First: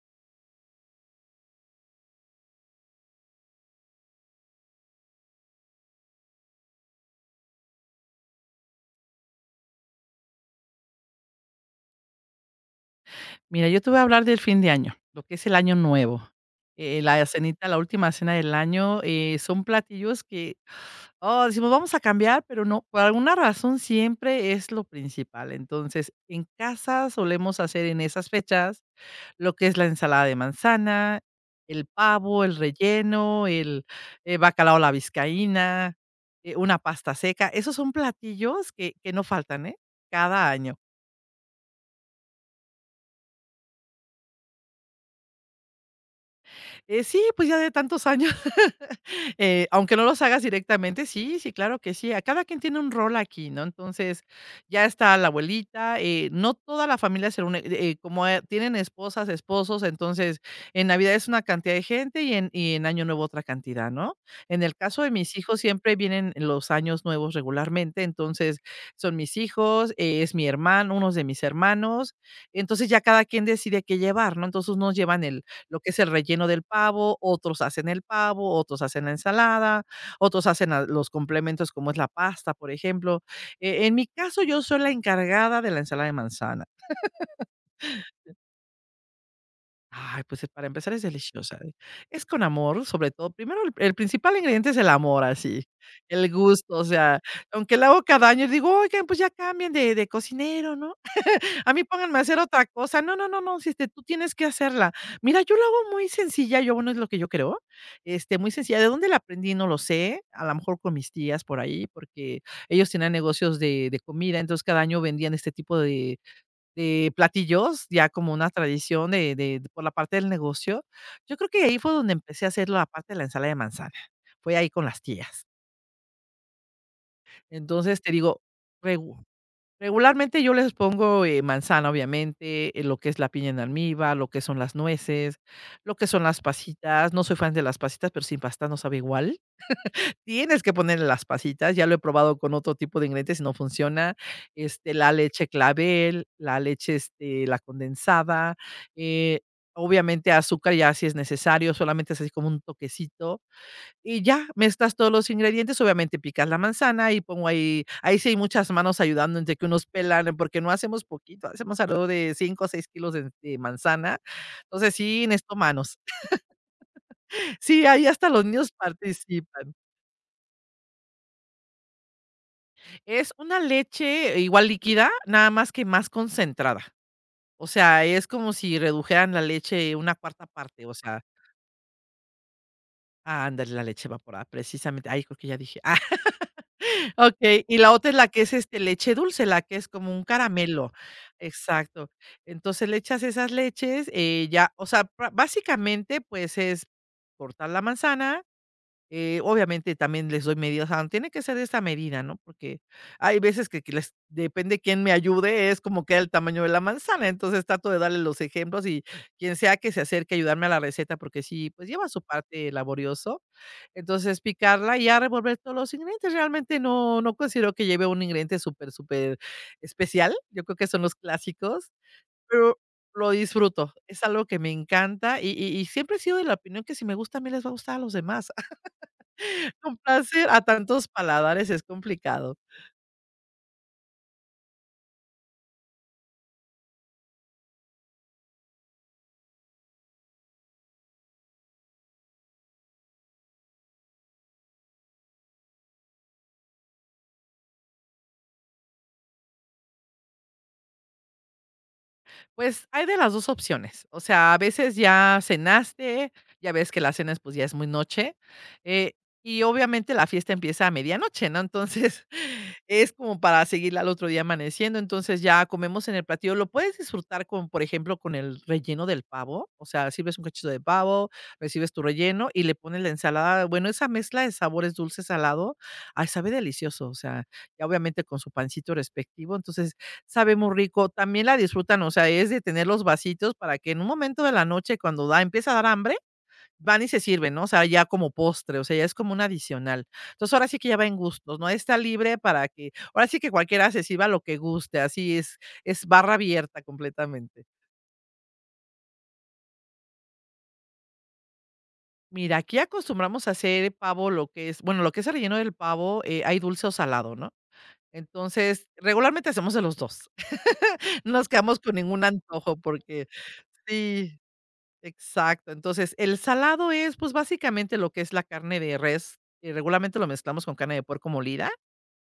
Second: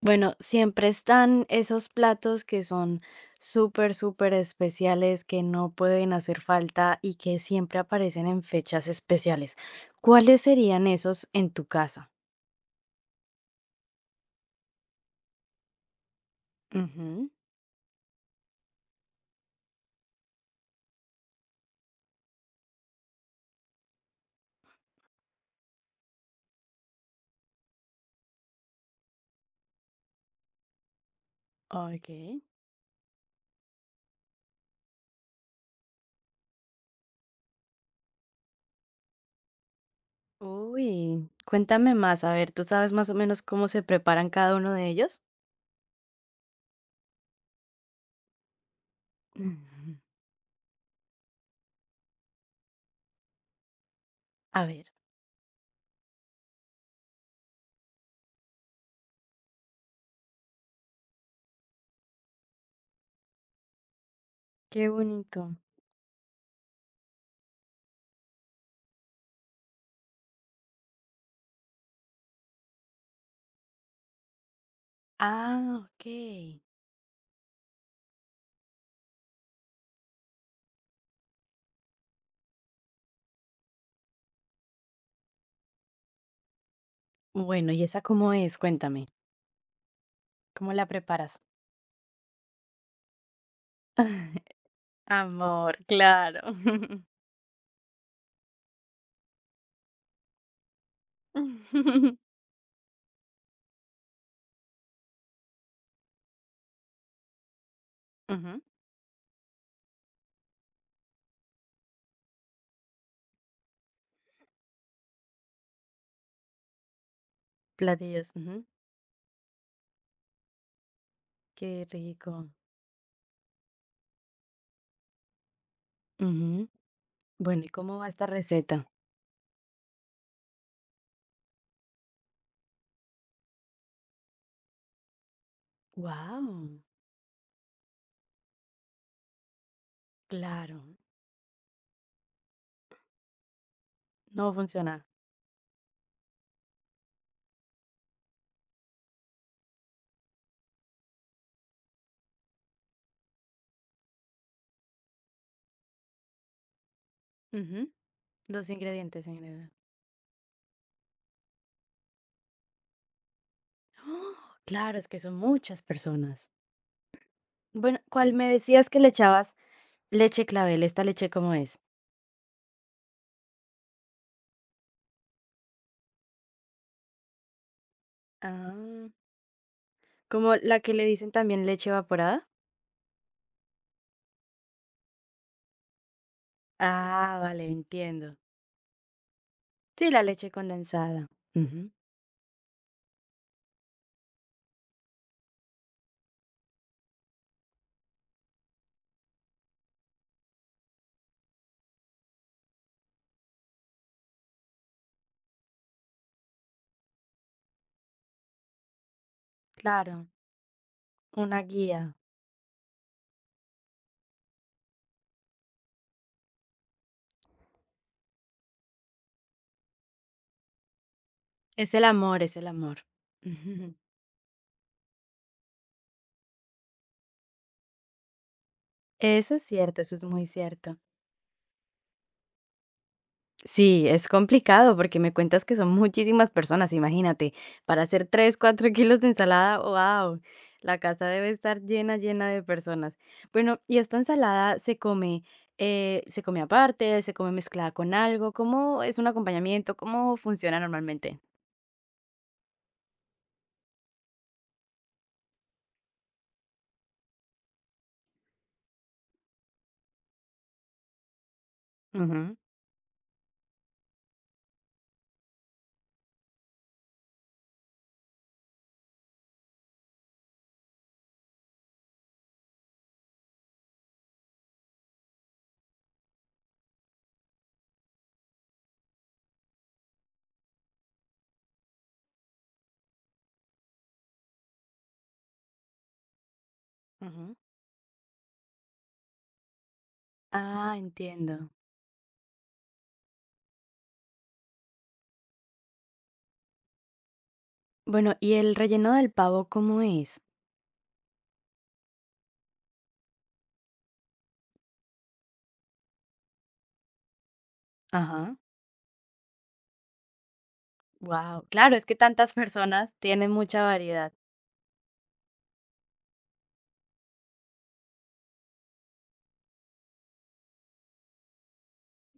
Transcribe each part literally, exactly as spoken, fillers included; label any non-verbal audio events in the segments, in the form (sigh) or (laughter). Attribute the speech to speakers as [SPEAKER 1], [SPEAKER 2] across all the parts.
[SPEAKER 1] Bueno, siempre están esos platos que son súper, súper especiales, que no pueden hacer falta y que siempre aparecen en fechas especiales. ¿Cuáles serían esos en tu casa?
[SPEAKER 2] Mira, yo te voy a hablar del fin de año, lo que es el año nuevo. Eh, la
[SPEAKER 1] Ujú,
[SPEAKER 2] cenita, la última cena del año, eh, son platillos que, oh, decimos, vamos a cambiar, pero no, por alguna razón siempre es lo principal. Entonces, en casa solemos hacer en esas fechas lo que es la ensalada de manzana, el
[SPEAKER 1] ok.
[SPEAKER 2] pavo, el relleno, el, eh, bacalao a la vizcaína, eh, una pasta seca. Esos son platillos que, que no faltan, ¿eh? Cada año.
[SPEAKER 1] Uy, cuéntame más, a ver, ¿tú sabes más o menos cómo se preparan cada uno de ellos?
[SPEAKER 2] Eh, sí, pues ya de tantos años, (laughs) eh, aunque
[SPEAKER 1] Ujú.
[SPEAKER 2] no los hagas directamente, sí, sí, claro que sí. A cada quien tiene un rol aquí, ¿no? Entonces,
[SPEAKER 1] A
[SPEAKER 2] ya
[SPEAKER 1] ver.
[SPEAKER 2] está la abuelita, eh, no toda la familia se reúne, eh, como eh, tienen esposas, esposos, entonces en Navidad es una cantidad de gente y en, y en Año Nuevo otra cantidad, ¿no? En el
[SPEAKER 1] Qué
[SPEAKER 2] caso de mis
[SPEAKER 1] bonito.
[SPEAKER 2] hijos siempre vienen los años nuevos regularmente, entonces son mis hijos, eh, es mi hermano, unos de mis hermanos, entonces ya cada quien decide qué llevar, ¿no? Entonces nos llevan el
[SPEAKER 1] Ah,
[SPEAKER 2] lo que es
[SPEAKER 1] ok.
[SPEAKER 2] el relleno del pavo, otros hacen el pavo, otros hacen la ensalada, otros hacen la los complementos como es la pasta, por ejemplo. E en mi caso, yo soy la encargada de la ensalada de manzana.
[SPEAKER 1] Bueno, ¿y esa cómo es? Cuéntame,
[SPEAKER 2] Ay, pues, eh, para
[SPEAKER 1] ¿cómo la
[SPEAKER 2] empezar es
[SPEAKER 1] preparas?
[SPEAKER 2] deliciosa, eh, es con amor, sobre todo. Primero, el el principal
[SPEAKER 1] (laughs)
[SPEAKER 2] ingrediente es el amor, así,
[SPEAKER 1] Amor,
[SPEAKER 2] el
[SPEAKER 1] claro.
[SPEAKER 2] gusto, o
[SPEAKER 1] (laughs)
[SPEAKER 2] sea, aunque la hago cada año, digo: "Oigan, pues, ya cambien de de cocinero", ¿no? A mí
[SPEAKER 1] (laughs)
[SPEAKER 2] pónganme a hacer otra cosa. No, no, no, no, si, este, tú tienes que hacerla. Mira, yo la hago muy sencilla, yo, bueno, es lo que yo creo, este, muy
[SPEAKER 1] Ujú,
[SPEAKER 2] sencilla. ¿De dónde la aprendí? No lo sé, a lo mejor con mis tías por ahí, porque ellos tenían negocios de de comida, entonces cada año vendían este tipo de de platillos, ya como
[SPEAKER 1] platillos,
[SPEAKER 2] una
[SPEAKER 1] ujú,
[SPEAKER 2] tradición de de de- por la parte del negocio. Yo creo que ahí
[SPEAKER 1] qué
[SPEAKER 2] fue donde empecé a
[SPEAKER 1] rico.
[SPEAKER 2] hacer la parte de la ensalada de manzana, fue ahí con las tías.
[SPEAKER 1] Ujú. Bueno, ¿y cómo
[SPEAKER 2] Entonces,
[SPEAKER 1] va
[SPEAKER 2] te
[SPEAKER 1] esta
[SPEAKER 2] digo,
[SPEAKER 1] receta?
[SPEAKER 2] regu regularmente yo les pongo, eh, manzana, obviamente, eh, lo que es la piña en almíbar, lo que son las nueces, lo que son las
[SPEAKER 1] Wow,
[SPEAKER 2] pasitas. No soy fan de las pasitas, pero sin pasta no sabe igual. Tienes que
[SPEAKER 1] claro,
[SPEAKER 2] ponerle las pasitas, ya lo he probado con otro tipo de ingredientes y no funciona.
[SPEAKER 1] no
[SPEAKER 2] Este,
[SPEAKER 1] funciona.
[SPEAKER 2] la leche clavel, la leche, este, la condensada, eh, obviamente azúcar ya si es necesario, solamente es así como un toquecito. Y ya, mezclas todos los ingredientes, obviamente picas la manzana y pongo ahí
[SPEAKER 1] Ujú,
[SPEAKER 2] ahí sí hay muchas
[SPEAKER 1] los
[SPEAKER 2] manos
[SPEAKER 1] ingredientes en
[SPEAKER 2] ayudando entre que
[SPEAKER 1] general.
[SPEAKER 2] unos pelan, eh, porque no hacemos poquito, hacemos alrededor de cinco o seis kilos de de manzana.
[SPEAKER 1] ¡Oh!
[SPEAKER 2] Entonces,
[SPEAKER 1] Claro, es que
[SPEAKER 2] sí,
[SPEAKER 1] son
[SPEAKER 2] necesito
[SPEAKER 1] muchas
[SPEAKER 2] manos. (laughs)
[SPEAKER 1] personas.
[SPEAKER 2] Sí,
[SPEAKER 1] Bueno,
[SPEAKER 2] ahí hasta
[SPEAKER 1] ¿cuál
[SPEAKER 2] los
[SPEAKER 1] me
[SPEAKER 2] niños
[SPEAKER 1] decías que le echabas
[SPEAKER 2] participan.
[SPEAKER 1] leche clavel? ¿Esta leche cómo es?
[SPEAKER 2] Es una leche igual líquida, nada más que más concentrada. O sea, es como si
[SPEAKER 1] Ah,
[SPEAKER 2] redujeran la leche una cuarta
[SPEAKER 1] como la
[SPEAKER 2] parte, o
[SPEAKER 1] que le
[SPEAKER 2] sea
[SPEAKER 1] dicen también leche evaporada.
[SPEAKER 2] ah, ándale, la leche evaporada, precisamente. Ay, creo que ya dije. (laughs)
[SPEAKER 1] Ah,
[SPEAKER 2] Okey,
[SPEAKER 1] vale,
[SPEAKER 2] y la otra es la
[SPEAKER 1] entiendo.
[SPEAKER 2] que es, este, leche dulce, la que es
[SPEAKER 1] Sí,
[SPEAKER 2] como
[SPEAKER 1] la
[SPEAKER 2] un
[SPEAKER 1] leche
[SPEAKER 2] caramelo.
[SPEAKER 1] condensada. Ujú.
[SPEAKER 2] Exacto. Entonces, le echas esas leches, eh, ya, o sea, pra básicamente, pues, es cortar la manzana eh, obviamente también les doy medidas, o sea, tiene que ser de esa medida, ¿no? Porque hay veces que que les depende quién me ayude, es como queda el tamaño de la manzana. Entonces trato de darle los ejemplos y quien sea que se
[SPEAKER 1] Claro,
[SPEAKER 2] acerque a ayudarme a la receta, porque
[SPEAKER 1] una
[SPEAKER 2] sí, pues lleva
[SPEAKER 1] guía.
[SPEAKER 2] su parte laborioso. Entonces picarla y ya revolver todos los ingredientes. Realmente no, no considero que lleve un ingrediente súper, súper especial. Yo creo que son los clásicos,
[SPEAKER 1] Es el amor, es el
[SPEAKER 2] pero
[SPEAKER 1] amor.
[SPEAKER 2] lo disfruto.
[SPEAKER 1] Ujú.
[SPEAKER 2] Es algo que me encanta y, y y siempre he sido de la opinión que si me gusta a mí les va a gustar a los demás.
[SPEAKER 1] Eso es
[SPEAKER 2] (laughs)
[SPEAKER 1] cierto, eso es muy
[SPEAKER 2] Complacer a
[SPEAKER 1] cierto.
[SPEAKER 2] tantos paladares es complicado.
[SPEAKER 1] Sí, es complicado porque me cuentas que son muchísimas personas, imagínate, para hacer tres, cuatro (laughs) kilos de ensalada, wow, la casa debe estar llena, llena de personas. Bueno, ¿y esta ensalada se come, eh, se come aparte, se come mezclada con algo? ¿Cómo es un acompañamiento? ¿Cómo funciona normalmente?
[SPEAKER 2] Pues, hay de las dos opciones. O sea, a veces ya cenaste, ya ves que la cena es pues, ya es muy noche, eh, y obviamente la fiesta empieza a medianoche, ¿no? Entonces,
[SPEAKER 1] Ujú.
[SPEAKER 2] (laughs) es como para seguirla al otro día amaneciendo. Entonces, ya comemos en el platillo. Lo puedes disfrutar con, por ejemplo, con el relleno del pavo. O sea, sirves un cachito de pavo, recibes tu relleno y le pones la ensalada. Bueno, esa mezcla de sabores dulce, salado, ay, sabe delicioso. O sea, ya obviamente con su pancito respectivo. Entonces, sabe muy rico, también la disfrutan, o sea, es de tener los vasitos para que en un momento de la noche, cuando da empieza a dar hambre, van y se sirven,
[SPEAKER 1] Ujú.
[SPEAKER 2] ¿no? O sea, ya como postre, o sea, ya es como un adicional. Entonces, ahora sí que
[SPEAKER 1] Ah,
[SPEAKER 2] ya va en gustos, ¿no?
[SPEAKER 1] entiendo.
[SPEAKER 2] Está libre para que ahora sí que cualquiera se sirva lo que guste, así es es barra abierta completamente.
[SPEAKER 1] Bueno, ¿y el relleno del pavo cómo es?
[SPEAKER 2] Mira, aquí acostumbramos a hacer pavo, lo que es bueno, lo que es el relleno del pavo, eh, hay dulce o salado, ¿no?
[SPEAKER 1] Ajá.
[SPEAKER 2] Entonces, regularmente hacemos de los dos. (laughs) No nos
[SPEAKER 1] Wow,
[SPEAKER 2] quedamos con
[SPEAKER 1] claro, es que
[SPEAKER 2] ningún
[SPEAKER 1] tantas
[SPEAKER 2] antojo
[SPEAKER 1] personas
[SPEAKER 2] porque
[SPEAKER 1] tienen mucha variedad.
[SPEAKER 2] sí. Exacto. Entonces, el salado es, pues, básicamente lo que es la carne de res, y regularmente lo mezclamos con carne de puerco molida.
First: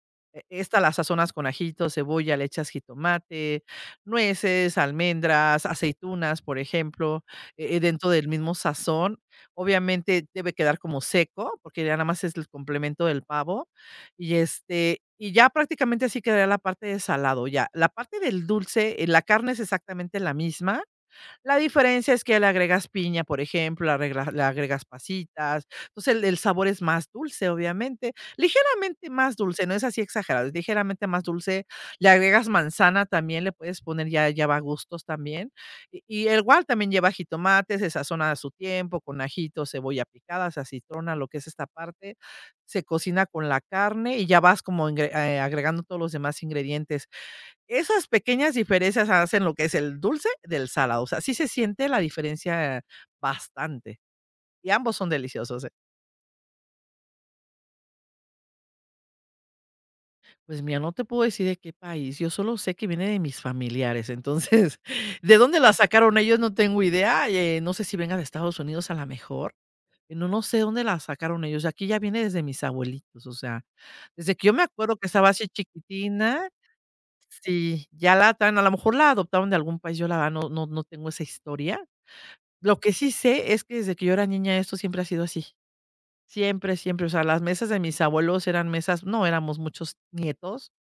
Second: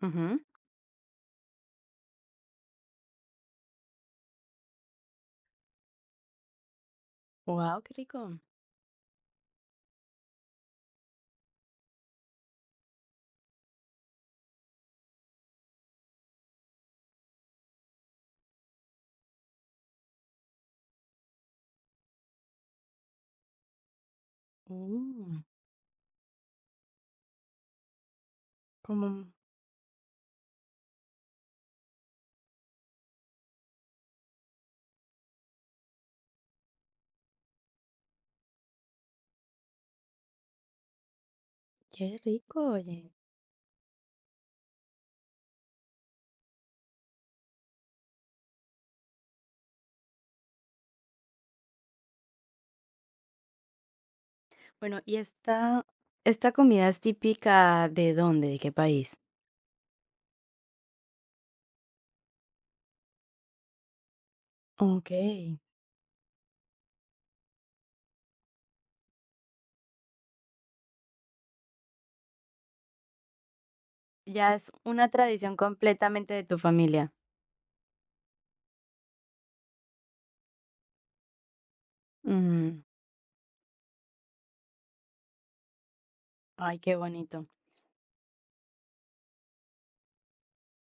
[SPEAKER 1] Ujú.
[SPEAKER 2] E esta la sazonas con ajito, cebolla, le echas jitomate, nueces, almendras, aceitunas, por ejemplo, eh, eh,
[SPEAKER 1] Wow, qué
[SPEAKER 2] dentro del
[SPEAKER 1] rico.
[SPEAKER 2] mismo sazón. Obviamente debe quedar como seco, porque ya nada más es el complemento del pavo. Y, este, y ya prácticamente así quedaría la parte de salado, ya. La parte del dulce, eh, la carne es exactamente la misma, la diferencia es que le agregas piña, por ejemplo, le arreglas le agregas
[SPEAKER 1] Mm,
[SPEAKER 2] pasitas. Entonces, el el sabor es más dulce, obviamente,
[SPEAKER 1] como
[SPEAKER 2] ligeramente más dulce, no es así exagerado, es ligeramente más dulce. Le agregas manzana también, le puedes poner ya ya va a gustos también. Y y el gual también lleva jitomate, se sazona a su tiempo con ajito, cebolla picada, se acitrona, lo que es esta parte.
[SPEAKER 1] qué rico,
[SPEAKER 2] Se
[SPEAKER 1] oye.
[SPEAKER 2] cocina con la carne y ya vas como ingre eh, agregando todos los demás ingredientes. Esas pequeñas diferencias hacen lo que es el dulce del salado, o sea, sí se siente la diferencia bastante, y ambos
[SPEAKER 1] Bueno,
[SPEAKER 2] son
[SPEAKER 1] ¿y
[SPEAKER 2] deliciosos, eh.
[SPEAKER 1] esta esta comida es típica de dónde? ¿De qué país?
[SPEAKER 2] Pues mira, no te puedo decir de qué país, yo solo sé que viene de mis familiares, entonces, (laughs) de dónde
[SPEAKER 1] Okey.
[SPEAKER 2] la sacaron ellos no tengo idea, eh, no sé si venga de Estados Unidos a la mejor, eh, no no sé dónde la sacaron ellos, aquí ya viene desde mis abuelitos, o sea, desde que yo
[SPEAKER 1] Ya
[SPEAKER 2] me
[SPEAKER 1] es
[SPEAKER 2] acuerdo que
[SPEAKER 1] una
[SPEAKER 2] estaba así
[SPEAKER 1] tradición completamente de
[SPEAKER 2] chiquitina,
[SPEAKER 1] tu familia.
[SPEAKER 2] sí, ya la tan, a lo mejor la adoptaron de algún país, yo la verdad no no no tengo esa historia. Lo
[SPEAKER 1] Mm.
[SPEAKER 2] que sí sé es que desde que yo era niña esto siempre ha sido así. Siempre,
[SPEAKER 1] Ay, qué
[SPEAKER 2] siempre. O sea, las
[SPEAKER 1] bonito.
[SPEAKER 2] mesas de mis abuelos eran mesas no éramos muchos nietos.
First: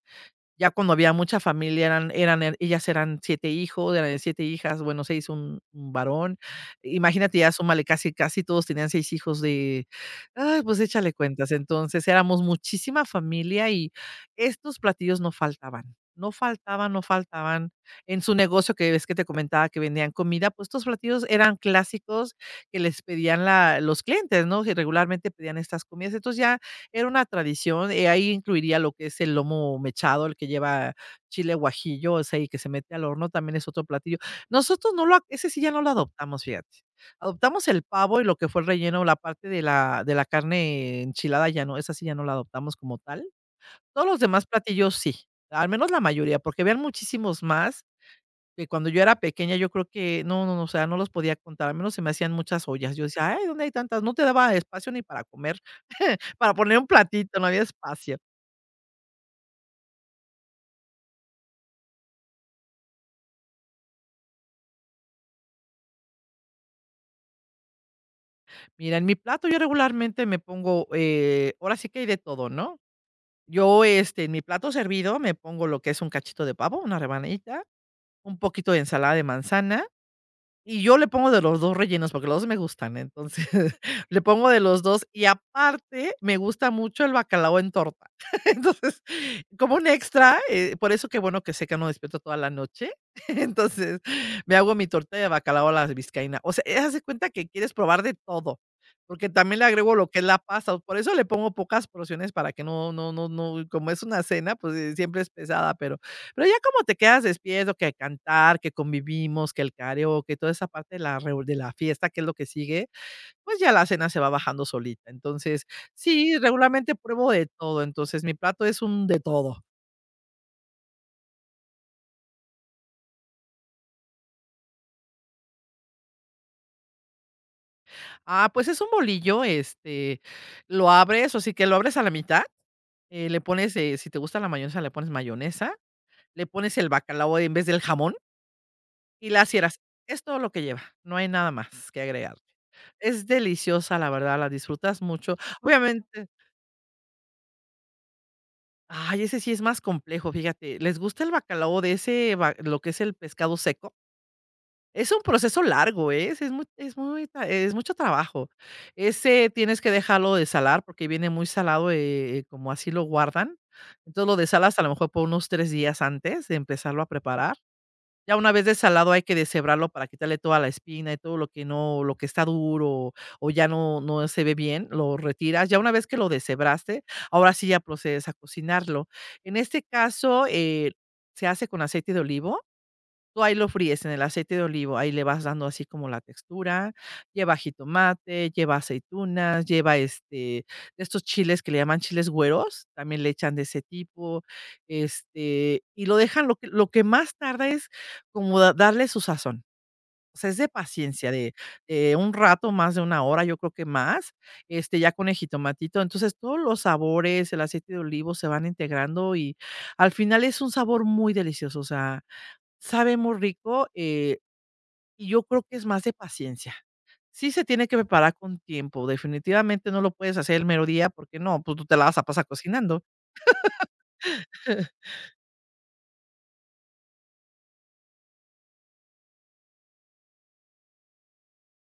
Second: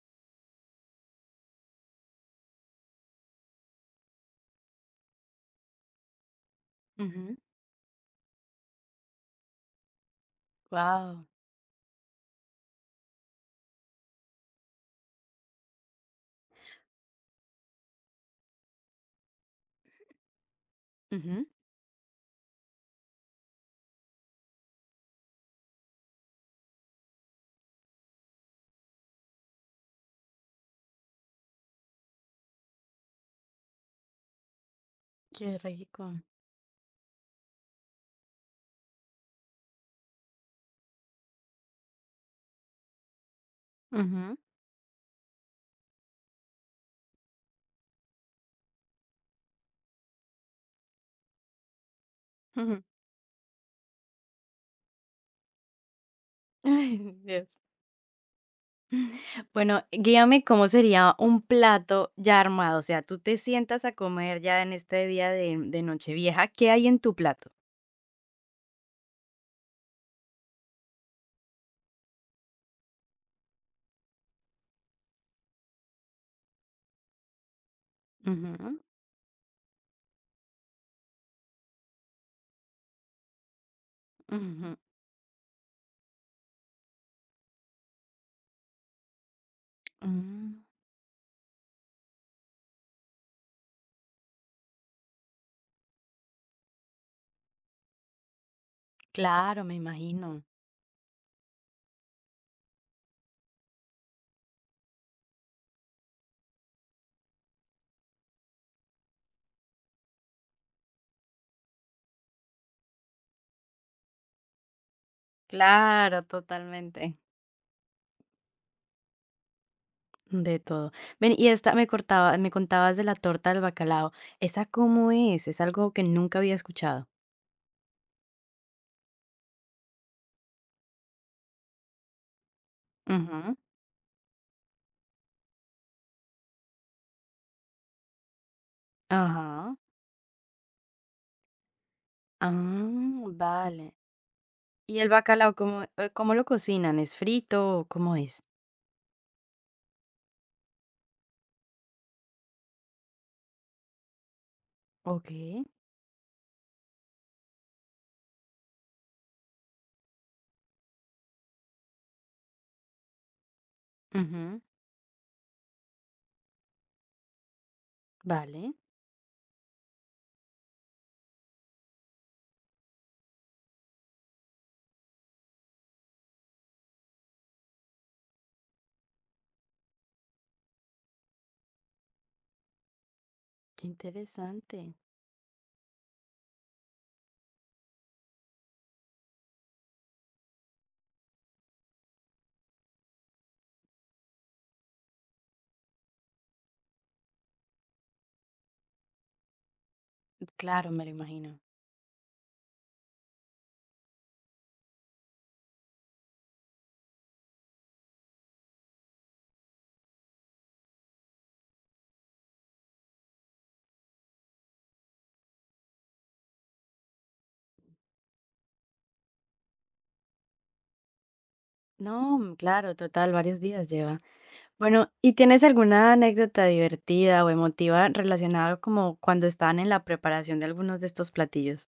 [SPEAKER 2] Ya cuando había mucha familia eran eran er ellas eran siete hijos, eran siete hijas, bueno, seis un un varón.
[SPEAKER 1] Ujú.
[SPEAKER 2] Imagínate, ya súmale casi casi todos tenían seis hijos de ay, pues échale
[SPEAKER 1] Guau.
[SPEAKER 2] cuentas. Entonces, éramos muchísima familia y estos platillos no faltaban, no faltaban, no faltaban. En su negocio que ves que te comentaba que vendían comida, pues estos platillos
[SPEAKER 1] Ujú.
[SPEAKER 2] eran clásicos que les pedían la los clientes, ¿no? Que regularmente pedían estas comidas. Entonces ya era una tradición, eh, ahí incluiría lo que es el lomo mechado, el que lleva chile guajillo, o sea, y que se mete al horno, también es otro platillo. Nosotros no lo A ese
[SPEAKER 1] Qué
[SPEAKER 2] sí ya no lo
[SPEAKER 1] rico.
[SPEAKER 2] adoptamos, fíjate. Adoptamos el pavo y lo que fue el relleno, la parte de la de la carne enchilada ya no, esa sí ya no la adoptamos como tal. Todos los
[SPEAKER 1] Ujú.
[SPEAKER 2] demás platillos sí, al menos la mayoría, porque vean muchísimos más que cuando yo era pequeña, yo creo que no, no, no, o sea, no los podía contar, al menos se me hacían muchas
[SPEAKER 1] Ujú.
[SPEAKER 2] ollas. Yo decía: "Ay, ¿dónde hay tantas?". No te daba espacio ni para comer, para
[SPEAKER 1] (laughs)
[SPEAKER 2] poner un
[SPEAKER 1] Ay,
[SPEAKER 2] platito, no
[SPEAKER 1] Dios.
[SPEAKER 2] había espacio.
[SPEAKER 1] Bueno, guíame cómo sería un plato ya armado. O sea, tú te sientas a comer ya en este día de, de Nochevieja. ¿Qué hay en tu plato?
[SPEAKER 2] Mira, en mi plato yo regularmente me pongo, eh, ahora sí que hay de todo, ¿no? Yo, este, en mi plato servido me pongo lo que es un cachito de pavo, una rebanadita, un poquito de
[SPEAKER 1] Ujú,
[SPEAKER 2] ensalada de manzana, y yo le pongo de los dos rellenos, porque los dos me gustan, ¿eh? Entonces, (laughs) le pongo de
[SPEAKER 1] ujú,
[SPEAKER 2] los dos y aparte me gusta mucho el bacalao en torta. (laughs) Entonces, como un extra,
[SPEAKER 1] mm.
[SPEAKER 2] eh, por eso qué bueno que sé que no despierto toda la noche. (laughs) Entonces, me hago mi torta de bacalao a la vizcaína. O sea, eh, haz de cuenta que quieres probar de todo, porque también
[SPEAKER 1] Claro,
[SPEAKER 2] le
[SPEAKER 1] me
[SPEAKER 2] agrego lo que es la
[SPEAKER 1] imagino.
[SPEAKER 2] pasta, por eso le pongo pocas porciones para que no no no no como es una cena, pues, eh, siempre es pesada, pero pero ya como te quedas despierto, que cantar, que convivimos, que el karaoke, toda esa parte de la reu de la fiesta, que es lo que sigue, pues ya la cena se va bajando solita. Entonces,
[SPEAKER 1] Claro,
[SPEAKER 2] sí, regularmente
[SPEAKER 1] totalmente.
[SPEAKER 2] pruebo de todo. Entonces, mi plato es un de todo.
[SPEAKER 1] De todo. Ven, y esta me cortaba, me contabas de la torta del bacalao. ¿Esa cómo es? Es algo que nunca había escuchado.
[SPEAKER 2] Ah, pues es un bolillo, este, lo abres, o sí que lo abres a la mitad, eh, le
[SPEAKER 1] Ujú.
[SPEAKER 2] pones, eh, si te gusta la mayonesa, le pones mayonesa, le pones el bacalao en vez del jamón y la
[SPEAKER 1] Ajá.
[SPEAKER 2] cierras. Es todo lo que lleva, no hay nada más que agregar.
[SPEAKER 1] Ah,
[SPEAKER 2] Es
[SPEAKER 1] vale.
[SPEAKER 2] deliciosa, la verdad, la
[SPEAKER 1] ¿Y
[SPEAKER 2] disfrutas
[SPEAKER 1] el
[SPEAKER 2] mucho.
[SPEAKER 1] bacalao cómo, eh,
[SPEAKER 2] Obviamente.
[SPEAKER 1] cómo lo cocinan? ¿Es frito o cómo es?
[SPEAKER 2] Ay, ese sí es más complejo, fíjate. ¿Les gusta el bacalao de ese ba lo que es el pescado seco? Es un
[SPEAKER 1] Ok.
[SPEAKER 2] proceso largo, ¿eh? Es es muy es muy tra es mucho trabajo. Ese tienes que dejarlo desalar porque viene muy salado, eh, como así lo guardan. Entonces, lo
[SPEAKER 1] Ujú.
[SPEAKER 2] desalas a lo mejor por unos tres días antes de empezarlo a preparar. Ya una
[SPEAKER 1] Vale,
[SPEAKER 2] vez desalado hay que deshebrarlo para quitarle toda la espina y todo lo que no lo que está duro o ya no no se ve bien, lo retiras. Ya una vez que lo deshebraste, ahora sí ya procedes a cocinarlo. En este caso, eh, se hace con aceite de olivo. Tú ahí lo
[SPEAKER 1] qué
[SPEAKER 2] fríes en el aceite de
[SPEAKER 1] interesante.
[SPEAKER 2] olivo, ahí le vas dando así como la textura, lleva jitomate, lleva aceitunas, lleva, este, de estos chiles que le llaman chiles güeros, también le echan de ese tipo, este, y lo dejan, lo que lo que más tarda es como da darle su sazón. O sea, es de
[SPEAKER 1] Claro, me lo
[SPEAKER 2] paciencia, de
[SPEAKER 1] imagino.
[SPEAKER 2] de un rato, más de una hora, yo creo que más, este, ya con el jitomatito. Entonces, todos los sabores, el aceite de olivo se van integrando y al final es un sabor muy delicioso, o sea, sabe muy rico, eh, y yo creo que es más de paciencia. Sí se tiene que preparar con tiempo, definitivamente no lo puedes hacer el mero día, porque no, pues, tú te la vas a
[SPEAKER 1] No,
[SPEAKER 2] pasar
[SPEAKER 1] mm, claro,
[SPEAKER 2] cocinando.
[SPEAKER 1] total, varios días lleva. Bueno, ¿y tienes alguna anécdota divertida o emotiva relacionada como cuando estaban en la preparación de algunos de estos platillos?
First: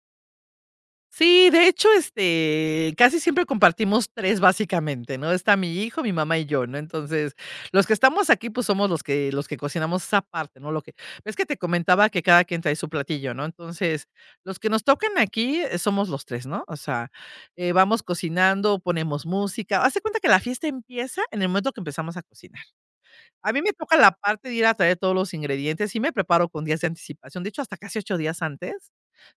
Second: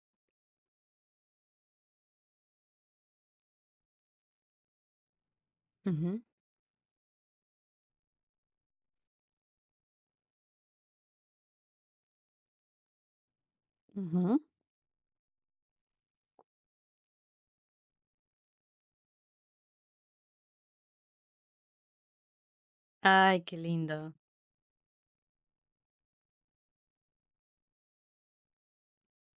[SPEAKER 2] Sí, de hecho, este, casi siempre compartimos tres básicamente, ¿no? Está mi hijo, mi
[SPEAKER 1] Ujú,
[SPEAKER 2] mamá y yo, ¿no? Entonces, los que estamos aquí, pues, somos los que los que cocinamos esa parte, ¿no? Lo que es que te comentaba que cada quien trae su platillo, ¿no? Entonces,
[SPEAKER 1] ujú.
[SPEAKER 2] los que nos tocan aquí, eh, somos los tres, ¿no? O sea, eh, vamos cocinando, ponemos música. Haz de cuenta que la fiesta empieza en el momento que empezamos a cocinar.
[SPEAKER 1] Ay,
[SPEAKER 2] A
[SPEAKER 1] qué
[SPEAKER 2] mí me toca la
[SPEAKER 1] lindo.
[SPEAKER 2] parte de ir a traer todos los ingredientes, y me preparo con días de anticipación, de hecho, hasta casi ocho días antes.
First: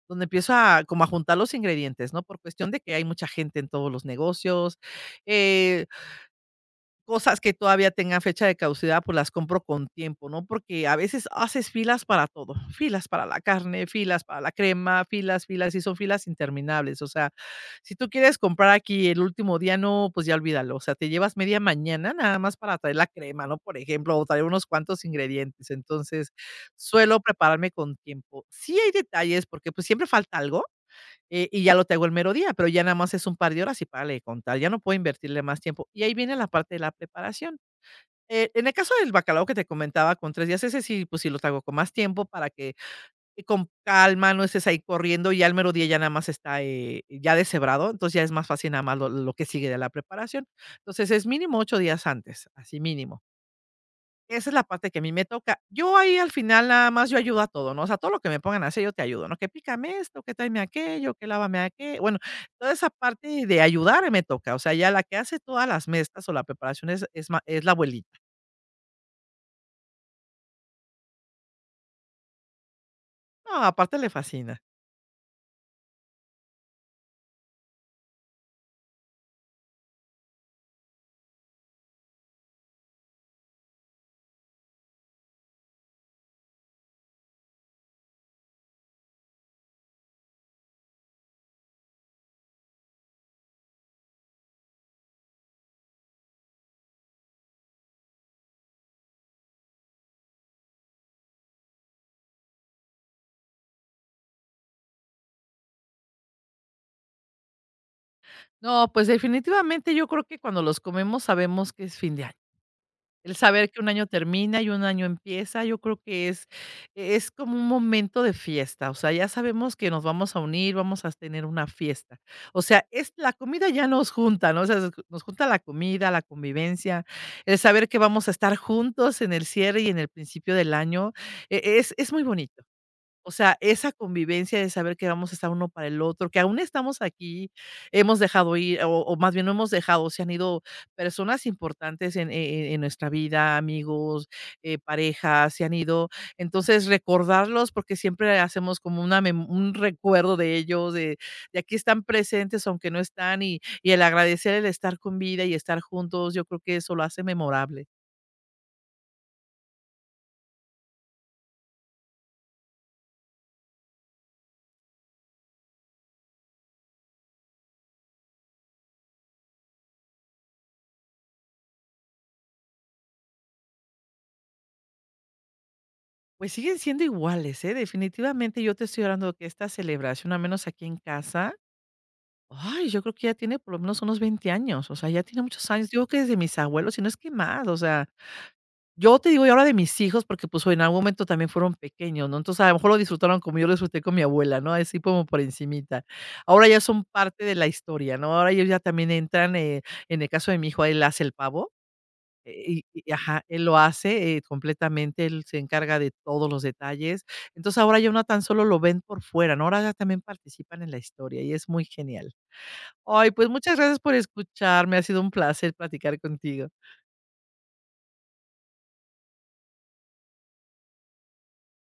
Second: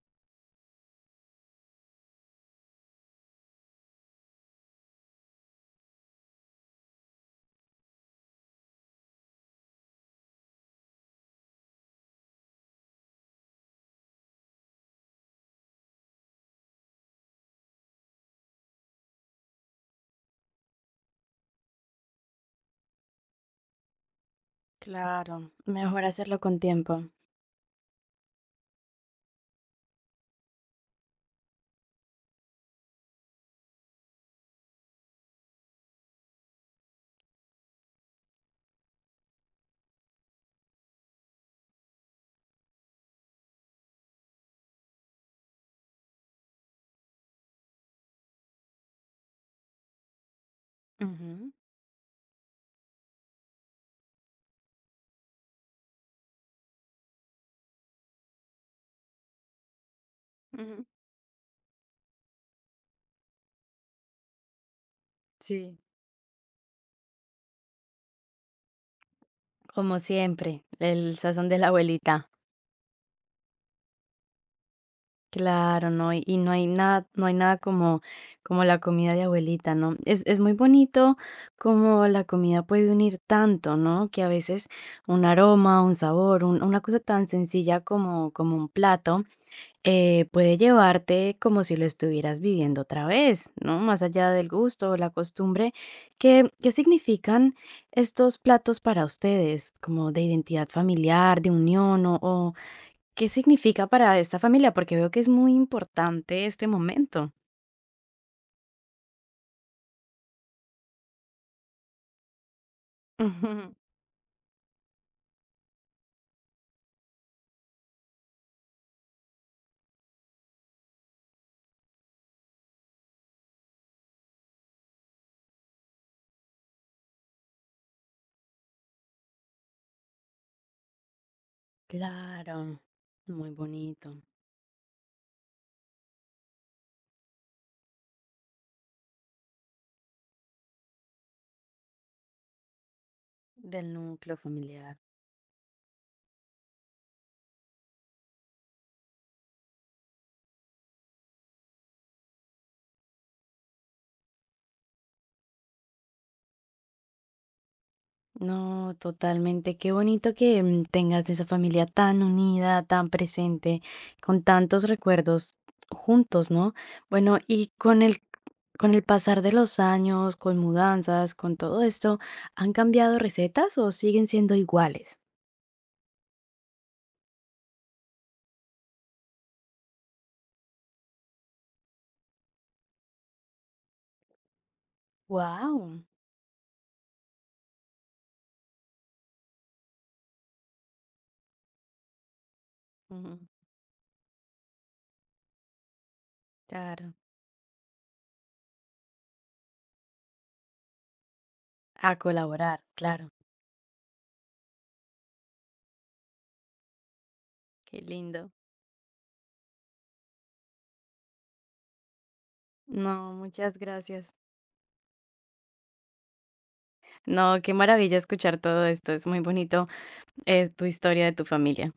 [SPEAKER 2] Donde empiezo a como a juntar los ingredientes, ¿no? Por cuestión de que hay mucha gente en todos los negocios, eh, cosas que todavía tengan fecha de caducidad, pues las compro con tiempo, ¿no? Porque a veces haces filas para todo, filas para la carne, filas para la crema, filas, filas, y son filas interminables. O sea, si tú quieres comprar aquí el último día, no, pues ya olvídalo. O sea, te llevas media mañana nada más para traer la crema, ¿no? Por ejemplo, o traer unos cuantos
[SPEAKER 1] Claro,
[SPEAKER 2] ingredientes.
[SPEAKER 1] mejor
[SPEAKER 2] Entonces,
[SPEAKER 1] hacerlo con tiempo.
[SPEAKER 2] suelo prepararme con tiempo. Sí hay detalles, porque pues siempre falta algo, eh, y ya lo tengo el mero día, pero ya nada más es un par de horas y párale de contar, ya no puedo invertirle más tiempo. Y ahí viene la parte de la preparación. Eh, en el caso del bacalao que te comentaba con tres días, ese sí, pues sí lo hago con más tiempo para que eh, con calma, no estés ahí corriendo y ya el mero día ya nada más está, eh, ya deshebrado, entonces ya es más fácil nada más lo lo que sigue de la preparación. Entonces es
[SPEAKER 1] Ujú,
[SPEAKER 2] mínimo ocho días antes, así mínimo. Esa es la parte que a mí me toca. Yo ahí al final nada más yo ayudo a todo, ¿no? O sea, todo lo que me pongan a hacer yo te ayudo, ¿no? Que pícame esto, que tráeme
[SPEAKER 1] ujú.
[SPEAKER 2] aquello, que lávame aquello. Bueno, toda esa parte de ayudar me toca. O sea, ya la que hace todas
[SPEAKER 1] Sí,
[SPEAKER 2] las mesas o la preparación es, es, ma- es la abuelita.
[SPEAKER 1] como siempre, el sazón de la abuelita.
[SPEAKER 2] No, aparte le fascina.
[SPEAKER 1] Claro, no, y y no hay nada, no hay nada como como la comida de abuelita, ¿no? Es es muy bonito como la comida puede unir tanto, ¿no? Que a veces un aroma, un sabor, un una cosa tan sencilla como como un plato, eh, puede llevarte como si lo estuvieras viviendo otra vez, ¿no? Más allá del gusto o la costumbre, ¿qué qué significan estos platos para ustedes? Como de identidad familiar, de unión o ¿qué significa para esta familia? Porque veo que es muy importante este momento.
[SPEAKER 2] No, pues definitivamente yo creo que cuando los comemos sabemos que es fin de año. El saber
[SPEAKER 1] Ujú.
[SPEAKER 2] que un año termina y un año empieza, yo creo que es es como un momento de fiesta, o sea, ya sabemos que nos vamos a unir, vamos a tener una fiesta. O sea, es la comida ya nos junta, ¿no? O sea, nos nos junta la comida, la convivencia, el saber que vamos a estar juntos en el cierre y en el principio del año, e es es muy bonito.
[SPEAKER 1] Claro,
[SPEAKER 2] O
[SPEAKER 1] muy
[SPEAKER 2] sea, esa
[SPEAKER 1] bonito,
[SPEAKER 2] convivencia de saber que vamos a estar uno para el otro, que aún estamos aquí, hemos dejado ir, o, o más bien no hemos dejado, se han ido personas importantes en, e- en nuestra vida,
[SPEAKER 1] del
[SPEAKER 2] amigos,
[SPEAKER 1] núcleo
[SPEAKER 2] eh,
[SPEAKER 1] familiar.
[SPEAKER 2] parejas, se han ido. Entonces, recordarlos, porque siempre hacemos como una mem- un recuerdo de ellos, de, de aquí están presentes, aunque no están, y, y el agradecer el estar con vida y estar juntos, yo creo que eso lo hace memorable.
[SPEAKER 1] No, totalmente. Qué bonito que mm, tengas esa familia tan unida, tan presente, con tantos recuerdos juntos, ¿no? Bueno, y con el, con el pasar de los años, con mudanzas, con todo esto, ¿han cambiado recetas o siguen siendo iguales?
[SPEAKER 2] Pues siguen siendo iguales, ¿eh? Definitivamente yo te estoy hablando que esta celebración, al menos aquí en casa, ay, yo creo que ya tiene por lo menos unos veinte años, o sea, ya tiene muchos años,
[SPEAKER 1] Wow.
[SPEAKER 2] digo que desde mis abuelos, si no es que más, o sea, yo te digo, y ahora de mis hijos, porque pues en algún momento también fueron pequeños, ¿no? Entonces a lo mejor lo disfrutaron como yo lo disfruté con mi abuela, ¿no? Así como por encimita. Ahora ya son
[SPEAKER 1] Claro.
[SPEAKER 2] parte de la historia, ¿no? Ahora ellos ya también entran, eh, en el caso de mi hijo, él hace el pavo,
[SPEAKER 1] A colaborar,
[SPEAKER 2] eh, y y
[SPEAKER 1] claro.
[SPEAKER 2] ajá, él lo hace, eh, completamente, él se encarga de todos los detalles. Entonces, ahora
[SPEAKER 1] Qué
[SPEAKER 2] ya no tan
[SPEAKER 1] lindo.
[SPEAKER 2] solo lo ven por fuera, ¿no? Ahora ya también participan en la historia y es muy genial. Ay,
[SPEAKER 1] No,
[SPEAKER 2] pues muchas
[SPEAKER 1] muchas
[SPEAKER 2] gracias por
[SPEAKER 1] gracias.
[SPEAKER 2] escucharme, ha sido un placer platicar contigo.
[SPEAKER 1] No, qué maravilla escuchar todo esto. Es muy bonito eh, tu historia de tu familia.